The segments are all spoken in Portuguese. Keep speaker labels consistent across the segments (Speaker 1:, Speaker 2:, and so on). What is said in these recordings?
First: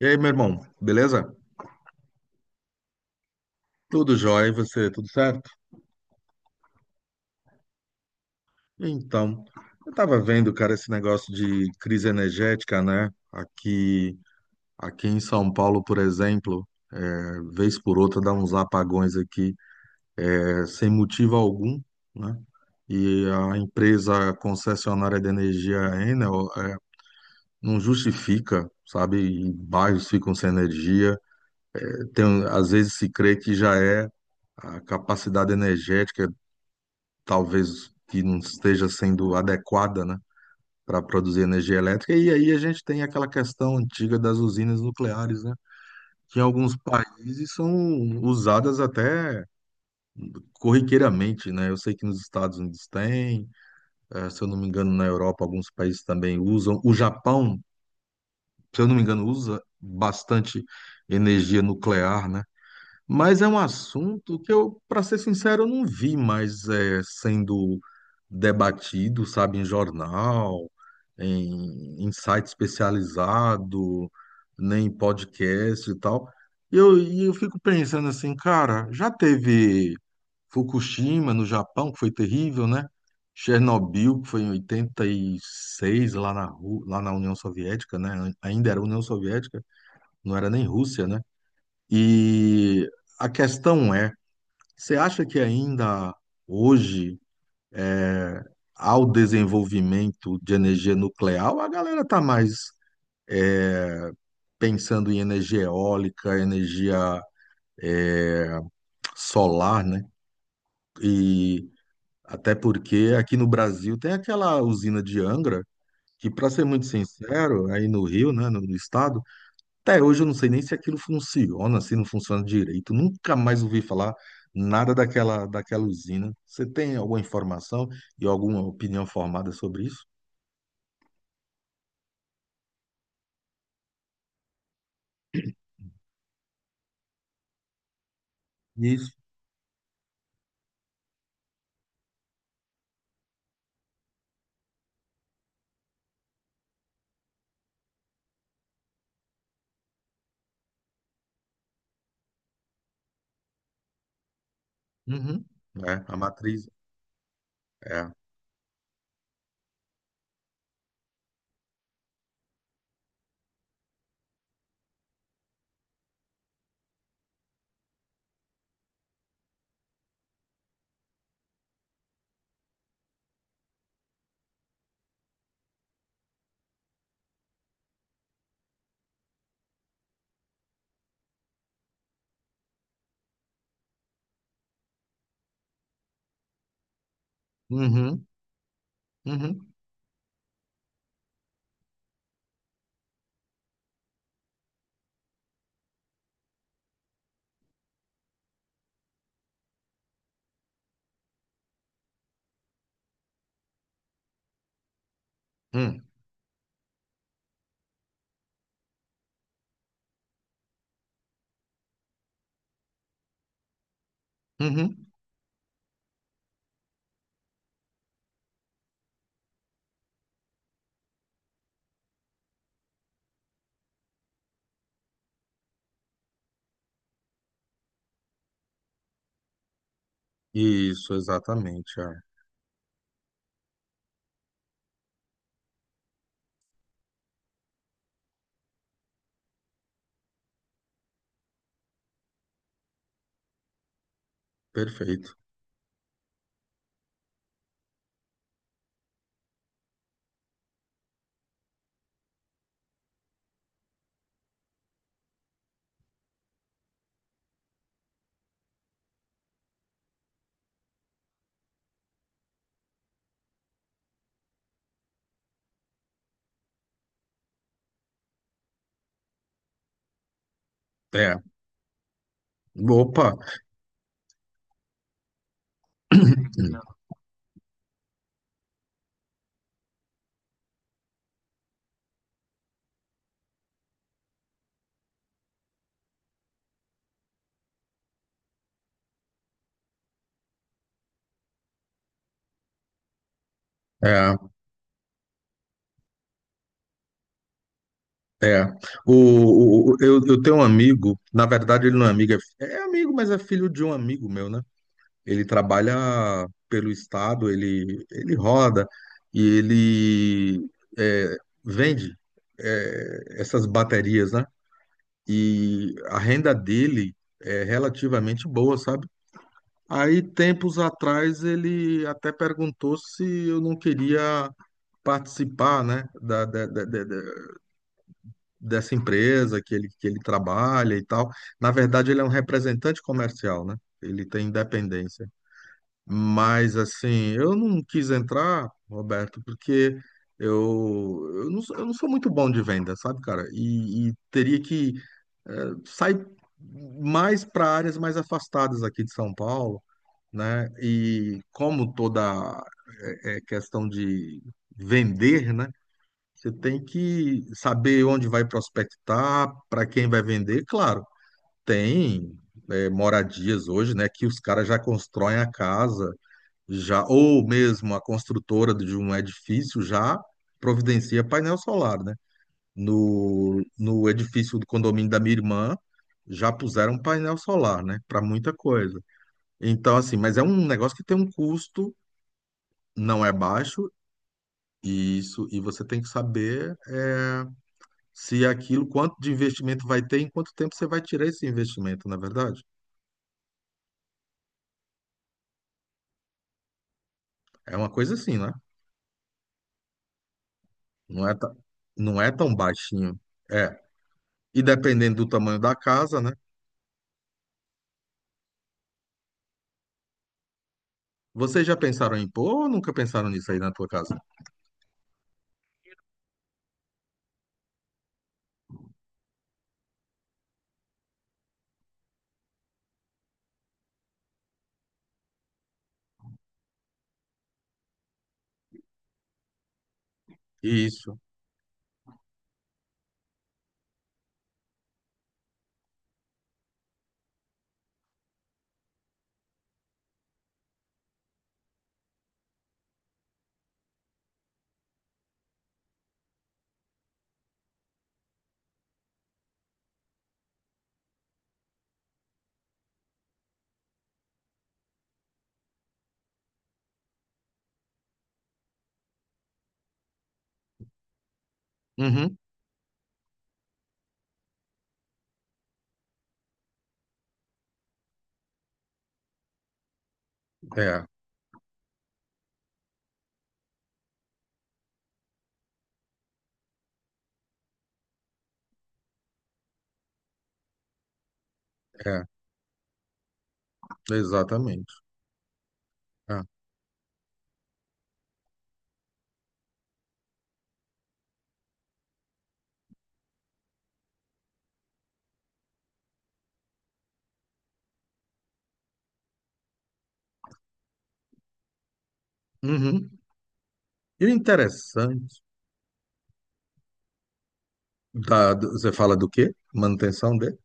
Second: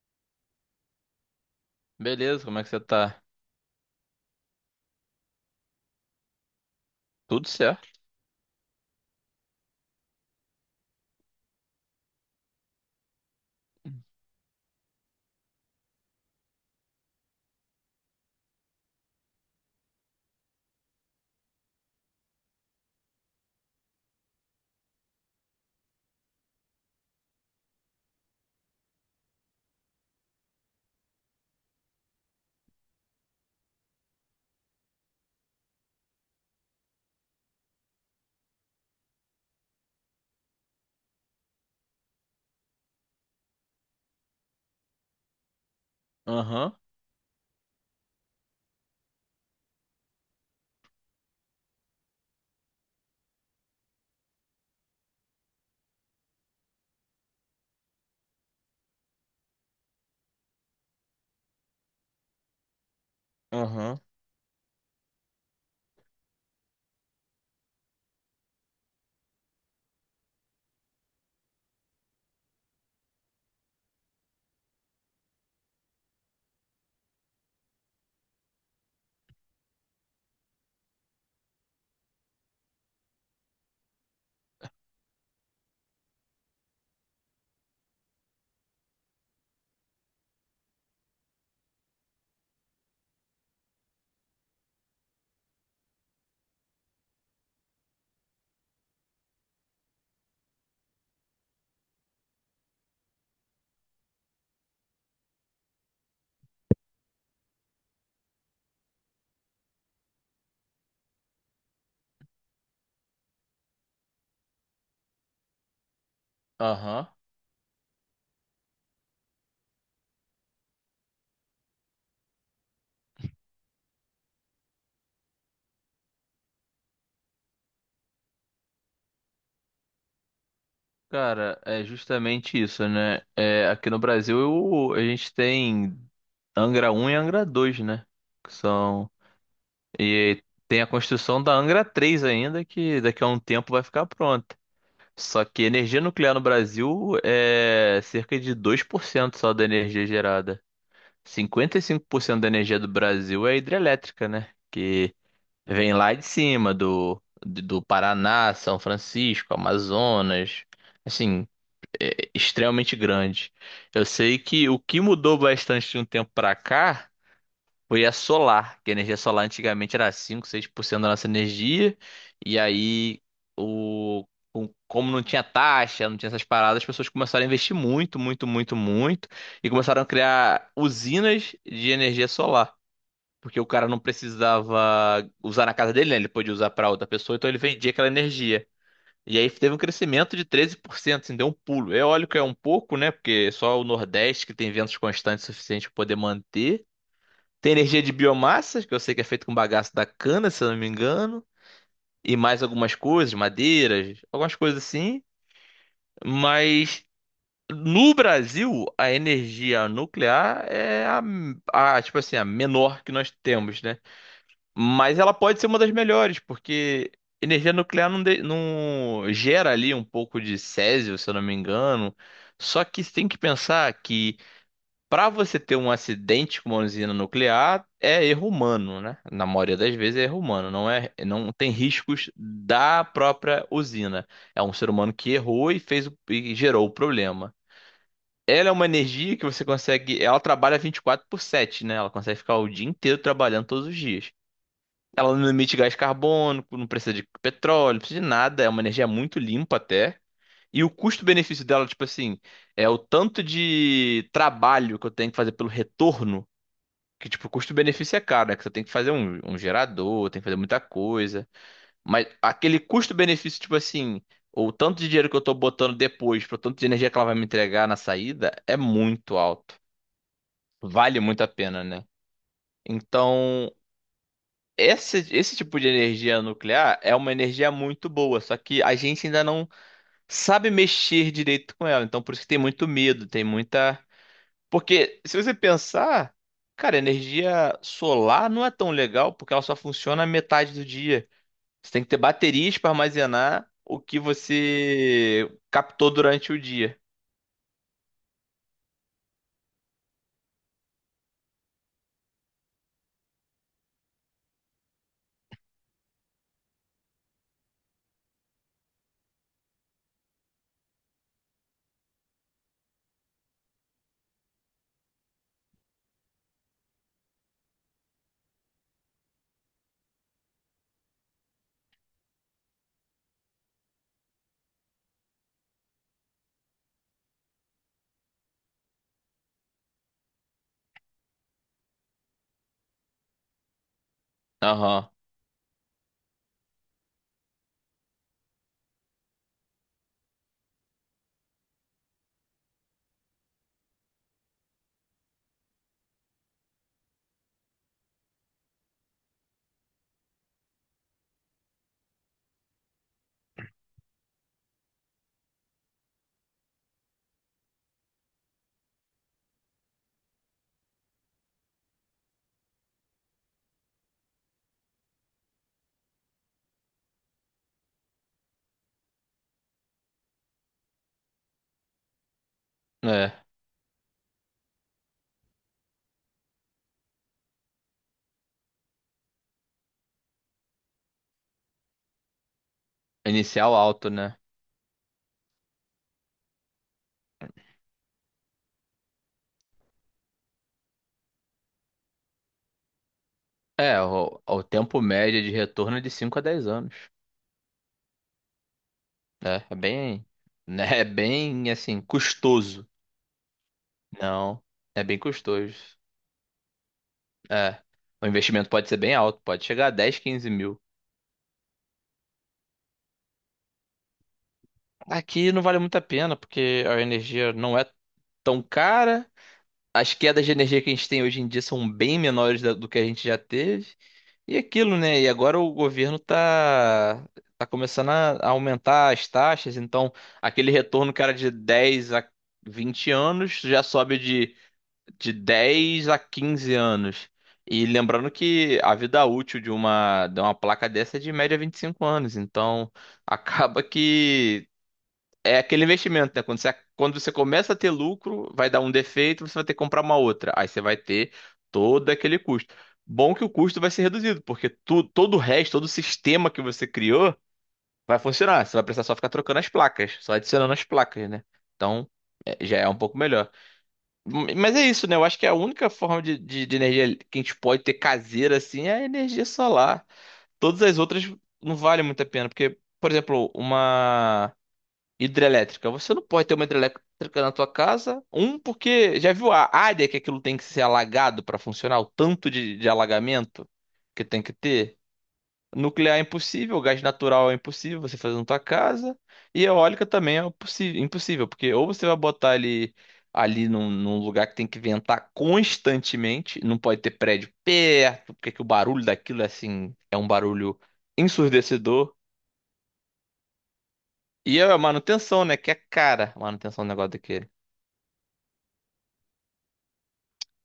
Speaker 1: E aí, meu irmão, beleza?
Speaker 2: Beleza, como é que você tá?
Speaker 1: Tudo jóia, e você, tudo certo?
Speaker 2: Tudo certo?
Speaker 1: Então, eu tava vendo, cara, esse negócio de crise energética, né? Aqui, em São Paulo, por exemplo, é, vez por outra dá uns apagões aqui, sem motivo algum, né? E a empresa concessionária de energia Enel não justifica, sabe? E bairros ficam sem energia. Tem, às vezes se crê que já é a capacidade energética talvez que não esteja sendo adequada, né, para produzir energia elétrica. E aí a gente tem aquela questão antiga das usinas nucleares, né, que em
Speaker 2: Aham,
Speaker 1: alguns países são usadas até corriqueiramente, né? Eu sei que nos Estados Unidos tem, se eu não me engano, na Europa alguns países também usam. O Japão, se eu não me engano, usa bastante energia nuclear, né? Mas é um
Speaker 2: aham,
Speaker 1: assunto que eu, para ser sincero, eu não vi mais sendo debatido, sabe, em jornal, em site especializado, nem em podcast e tal. E eu fico pensando assim, cara, já teve Fukushima no Japão, que foi terrível, né? Chernobyl, que foi em 86 lá na, lá na União Soviética, né? Ainda era União Soviética, não era nem Rússia, né? E a questão é, você acha que ainda hoje ao desenvolvimento de energia nuclear, a galera está mais pensando em energia eólica, energia solar, né? E até porque aqui no Brasil tem aquela usina de Angra, que, para ser muito
Speaker 2: aham.
Speaker 1: sincero, aí no Rio, né, no estado, até hoje eu não sei nem se aquilo funciona, se não funciona direito. Nunca mais ouvi falar nada daquela usina. Você tem alguma informação e alguma opinião formada sobre isso?
Speaker 2: Cara, é justamente isso, né? É, aqui no Brasil a gente tem Angra 1 e Angra 2, né? Que são.
Speaker 1: Isso.
Speaker 2: E tem a construção da Angra 3 ainda, que daqui a um tempo vai ficar pronta. Só que energia nuclear no Brasil é cerca de 2% só da energia gerada. 55% da energia do Brasil é hidrelétrica, né? Que
Speaker 1: Uhum.
Speaker 2: Vem
Speaker 1: É,
Speaker 2: lá
Speaker 1: a
Speaker 2: de
Speaker 1: matriz.
Speaker 2: cima do
Speaker 1: É.
Speaker 2: Paraná, São Francisco, Amazonas, assim, é extremamente grande. Eu sei que o que mudou bastante de um tempo pra cá foi a solar, que a energia solar antigamente era cinco seis por cento da nossa energia, e aí o, como não tinha taxa, não tinha essas paradas, as pessoas começaram a investir muito, muito, muito, muito, e começaram a criar usinas de energia solar. Porque o cara não precisava usar na casa dele, né? Ele podia usar pra outra pessoa, então ele vendia aquela
Speaker 1: Uhum.
Speaker 2: energia. E aí
Speaker 1: Uhum.
Speaker 2: teve um crescimento de 13%, assim, deu um pulo. É óbvio que é um pouco, né? Porque só o Nordeste que tem ventos constantes suficientes para poder manter. Tem energia de biomassa, que eu sei que é feito com bagaço da cana, se eu não me engano. E mais algumas coisas, madeiras, algumas coisas assim.
Speaker 1: Hum.
Speaker 2: Mas no Brasil, a energia nuclear é tipo assim, a menor que nós temos, né?
Speaker 1: Uhum.
Speaker 2: Mas ela pode ser uma das melhores, porque energia nuclear não, não gera ali um pouco de césio, se eu não me engano. Só que você tem que pensar que para você ter um acidente com uma usina nuclear é erro humano, né? Na maioria das vezes é erro humano, não é,
Speaker 1: Isso,
Speaker 2: não tem
Speaker 1: exatamente. É.
Speaker 2: riscos da própria usina. É um ser humano que errou e e gerou o problema. Ela é uma energia que você consegue, ela trabalha 24/7, né? Ela consegue ficar o dia inteiro trabalhando todos os dias.
Speaker 1: Perfeito.
Speaker 2: Ela não emite gás carbônico, não precisa de petróleo, não precisa de nada, é uma energia muito limpa até. E o custo-benefício dela, tipo assim, é o tanto de trabalho que eu tenho que fazer pelo retorno, que tipo, o custo-benefício é caro, né? Que você tem que fazer um gerador, tem que fazer muita coisa. Mas aquele custo-benefício, tipo assim, ou o tanto de dinheiro que eu tô botando depois, pro tanto de energia que ela vai me entregar na saída, é muito alto. Vale
Speaker 1: É.
Speaker 2: muito a pena, né?
Speaker 1: Opa!
Speaker 2: Então, esse tipo de energia nuclear é uma energia muito boa, só que a gente ainda não sabe mexer direito com ela. Então, por isso que tem muito medo, tem muita. Porque, se você pensar, cara, energia solar não é tão legal porque ela só funciona metade do dia. Você tem que ter baterias para armazenar o que
Speaker 1: É,
Speaker 2: você captou durante o dia.
Speaker 1: é. Eu tenho um amigo, na verdade ele não é amigo, é amigo, mas é filho de um amigo meu, né? Ele trabalha pelo estado, ele roda e ele é, vende essas baterias, né? E a renda dele é relativamente boa, sabe? Aí, tempos atrás, ele até perguntou se eu não queria participar, né, dessa empresa que ele trabalha e tal. Na verdade, ele é um representante comercial, né? Ele tem
Speaker 2: Aham,
Speaker 1: independência. Mas assim, eu não quis entrar, Roberto, porque eu não sou muito bom de venda, sabe, cara? E teria que sair mais para áreas mais afastadas aqui de São Paulo, né? E como toda questão de vender, né? Você tem que saber onde vai prospectar, para quem vai vender. Claro, tem moradias hoje, né? Que os caras já constroem a casa já, ou mesmo a construtora de um edifício já providencia painel solar, né?
Speaker 2: é.
Speaker 1: No edifício do condomínio da minha irmã, já puseram painel solar, né? Para muita coisa. Então, assim, mas é um negócio que tem um custo, não é
Speaker 2: Inicial
Speaker 1: baixo,
Speaker 2: alto, né?
Speaker 1: e isso, e você tem que saber se aquilo, quanto de investimento vai ter, em quanto tempo você vai tirar esse investimento, na verdade.
Speaker 2: É, o tempo médio de retorno é de 5 a 10 anos.
Speaker 1: É uma coisa assim, né?
Speaker 2: Né? É bem, né? É
Speaker 1: Não é, ta-
Speaker 2: bem assim,
Speaker 1: não é tão
Speaker 2: custoso.
Speaker 1: baixinho. É. E
Speaker 2: Não, é
Speaker 1: dependendo
Speaker 2: bem
Speaker 1: do tamanho da
Speaker 2: custoso.
Speaker 1: casa, né?
Speaker 2: É. O investimento pode ser bem alto, pode chegar a 10 15 mil.
Speaker 1: Vocês já pensaram em pôr ou nunca pensaram nisso aí na tua casa?
Speaker 2: Aqui não vale muito a pena, porque a energia não é tão cara. As quedas de energia que a gente tem hoje em dia são bem menores do que a gente já teve. E aquilo, né? E agora o governo tá começando a aumentar as taxas, então aquele retorno
Speaker 1: Isso.
Speaker 2: que era de 10 a 20 anos já sobe de 10 a 15 anos. E lembrando que a vida útil de uma placa dessa é de média 25 anos. Então, acaba que é aquele investimento, né? Quando você começa a ter lucro, vai dar um defeito, você vai ter que comprar uma outra. Aí você vai ter todo aquele custo. Bom que o custo vai ser reduzido, porque tu, todo o resto, todo o sistema que você criou vai funcionar. Você vai precisar só ficar trocando as placas, só adicionando as placas, né? Então,
Speaker 1: Uhum.
Speaker 2: já é um pouco melhor. Mas é isso, né? Eu acho que a única forma de energia que a gente pode ter caseira assim é a energia solar. Todas as
Speaker 1: É,
Speaker 2: outras não valem muito a pena, porque, por exemplo, uma hidrelétrica. Você não pode ter uma hidrelétrica na tua casa. Um, porque já viu a área que aquilo tem que ser alagado para funcionar, o
Speaker 1: é,
Speaker 2: tanto de alagamento que tem que
Speaker 1: exatamente.
Speaker 2: ter? Nuclear é
Speaker 1: É.
Speaker 2: impossível, gás natural é impossível você fazer na tua casa. E eólica também é possível, impossível, porque ou você vai botar ele ali num lugar que tem que ventar constantemente, não pode ter prédio perto, porque que o barulho daquilo é assim, é um barulho ensurdecedor.
Speaker 1: Uhum. E o
Speaker 2: E é a
Speaker 1: interessante,
Speaker 2: manutenção, né, que é cara, a manutenção do negócio daquele,
Speaker 1: você fala do quê? Manutenção de?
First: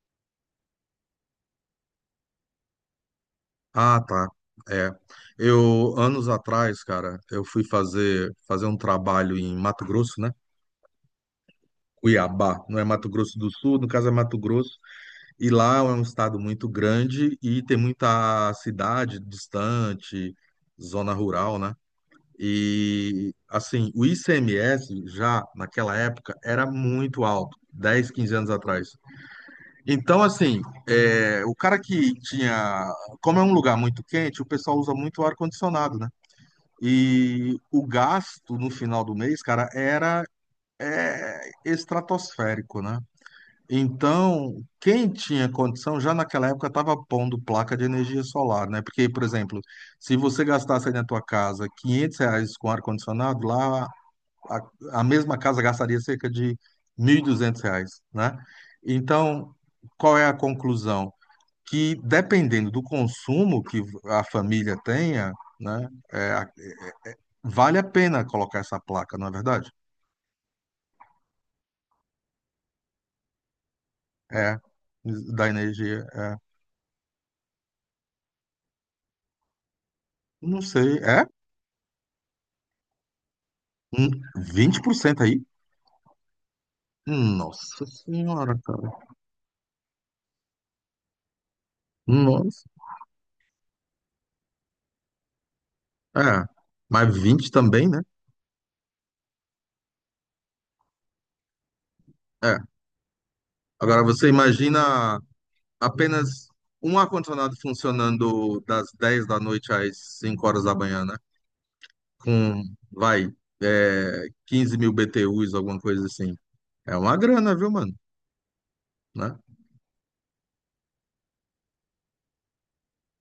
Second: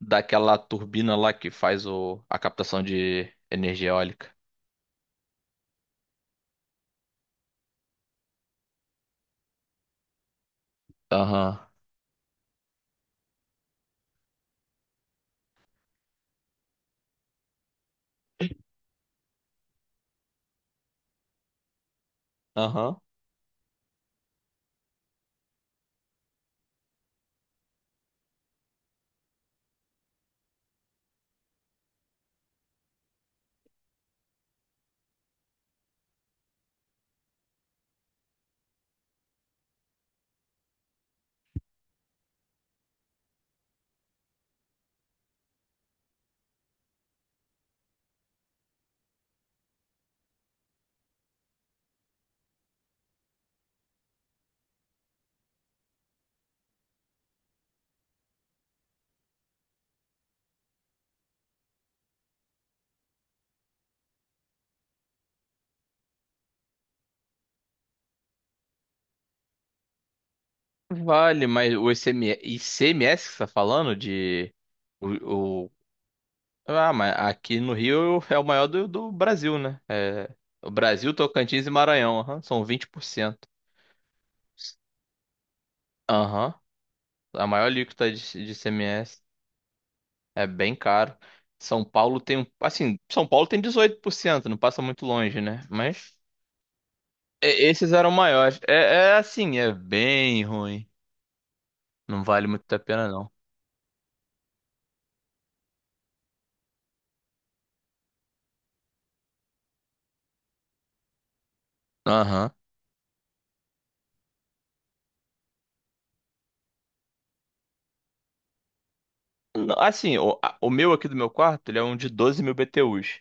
Speaker 2: daquela turbina lá que faz a captação de energia
Speaker 1: Ah, tá.
Speaker 2: eólica.
Speaker 1: É. Eu, anos atrás, cara, eu fui fazer um trabalho em Mato Grosso, né?
Speaker 2: Aham.
Speaker 1: Cuiabá, não é Mato Grosso do Sul, no caso é Mato Grosso, e lá é um estado muito grande e tem muita cidade distante, zona rural, né?
Speaker 2: Aham.
Speaker 1: E assim, o ICMS já naquela época era muito alto, 10 15 anos atrás. Então, assim, o cara que tinha. Como é um lugar muito quente, o pessoal usa muito ar-condicionado, né? E o gasto no final do mês, cara, era estratosférico, né? Então, quem tinha condição já naquela época estava pondo placa de energia solar, né? Porque, por exemplo, se você gastasse aí na tua casa R$ 500 com ar-condicionado, lá a, a mesma casa gastaria cerca de R$ 1.200, né? Então, qual é a conclusão? Que dependendo do consumo que a família tenha, né, vale a pena colocar essa placa, não é verdade?
Speaker 2: Vale, mas o ICMS que você tá falando de
Speaker 1: É, da
Speaker 2: o, o-
Speaker 1: energia, é.
Speaker 2: Ah, mas aqui no Rio é o maior do Brasil, né? É,
Speaker 1: Não
Speaker 2: o
Speaker 1: sei,
Speaker 2: Brasil,
Speaker 1: é?
Speaker 2: Tocantins e Maranhão, aham, são 20%.
Speaker 1: Hum, 20% aí?
Speaker 2: Aham, a maior
Speaker 1: Nossa
Speaker 2: alíquota de
Speaker 1: senhora, cara.
Speaker 2: ICMS é bem caro. São Paulo tem,
Speaker 1: Nossa.
Speaker 2: assim, São Paulo tem 18%, não passa muito longe, né? Mas
Speaker 1: É, mas 20 também,
Speaker 2: esses
Speaker 1: né?
Speaker 2: eram maiores. É, é assim, é bem ruim. Não vale
Speaker 1: É.
Speaker 2: muito a pena, não.
Speaker 1: Agora você imagina apenas um ar-condicionado funcionando das 10 da noite às 5 horas da manhã, né?
Speaker 2: Aham.
Speaker 1: Com, vai, 15 mil BTUs, alguma coisa assim. É uma grana, viu, mano? Né?
Speaker 2: Não, assim, o meu aqui do meu quarto, ele é um de 12 mil BTUs.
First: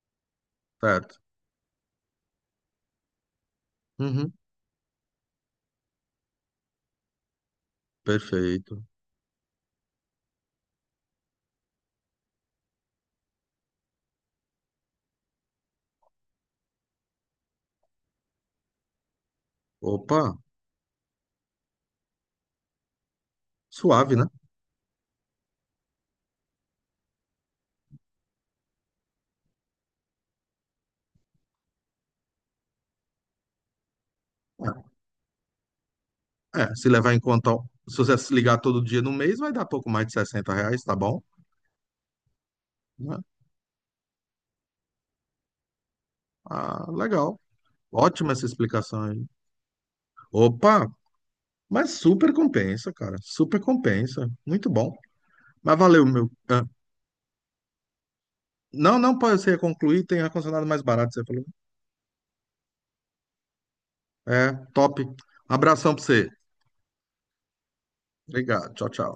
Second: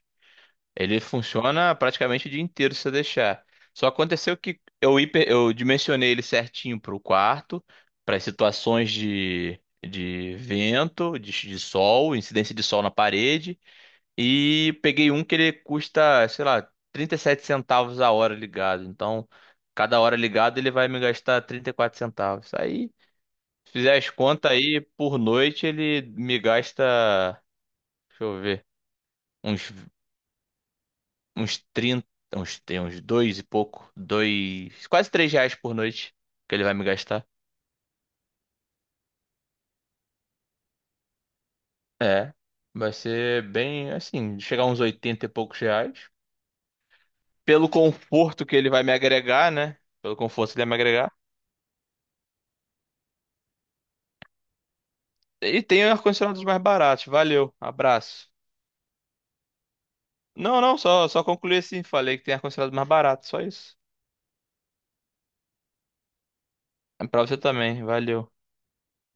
Speaker 2: Ele
Speaker 1: Certo.
Speaker 2: funciona praticamente o dia inteiro se eu deixar. Só
Speaker 1: Uhum,
Speaker 2: aconteceu que eu dimensionei ele certinho para o quarto, para as
Speaker 1: perfeito.
Speaker 2: situações de vento, de sol, incidência de sol na parede. E peguei um que ele custa, sei lá, 37 centavos a hora ligado. Então, cada hora
Speaker 1: Opa,
Speaker 2: ligado ele vai me gastar 34 centavos. Aí, se fizer as
Speaker 1: suave, né?
Speaker 2: contas aí, por noite ele me gasta. Deixa eu ver. Uns, uns 30 uns, tem uns dois e pouco. Dois, quase três reais por noite que
Speaker 1: É,
Speaker 2: ele vai
Speaker 1: é,
Speaker 2: me
Speaker 1: se levar em
Speaker 2: gastar.
Speaker 1: conta, se você se ligar todo dia no mês, vai dar pouco mais de R$ 60, tá bom?
Speaker 2: É. Vai
Speaker 1: Né?
Speaker 2: ser bem assim, chegar a uns 80 e poucos reais.
Speaker 1: Ah, legal.
Speaker 2: Pelo
Speaker 1: Ótima essa
Speaker 2: conforto que ele vai me
Speaker 1: explicação aí.
Speaker 2: agregar, né? Pelo conforto que ele vai me
Speaker 1: Opa,
Speaker 2: agregar.
Speaker 1: mas super compensa, cara. Super compensa. Muito bom.
Speaker 2: E
Speaker 1: Mas
Speaker 2: tem
Speaker 1: valeu, meu.
Speaker 2: ar-condicionado mais baratos. Valeu, abraço.
Speaker 1: Não, não, pode ser concluir, tem
Speaker 2: Não,
Speaker 1: ar-condicionado
Speaker 2: não,
Speaker 1: mais
Speaker 2: só,
Speaker 1: barato, você
Speaker 2: só
Speaker 1: falou.
Speaker 2: concluí assim. Falei que tem ar-condicionado mais barato, só isso.
Speaker 1: É, top. Abração pra você.
Speaker 2: É pra você também, valeu.
Speaker 1: Obrigado. Tchau, tchau.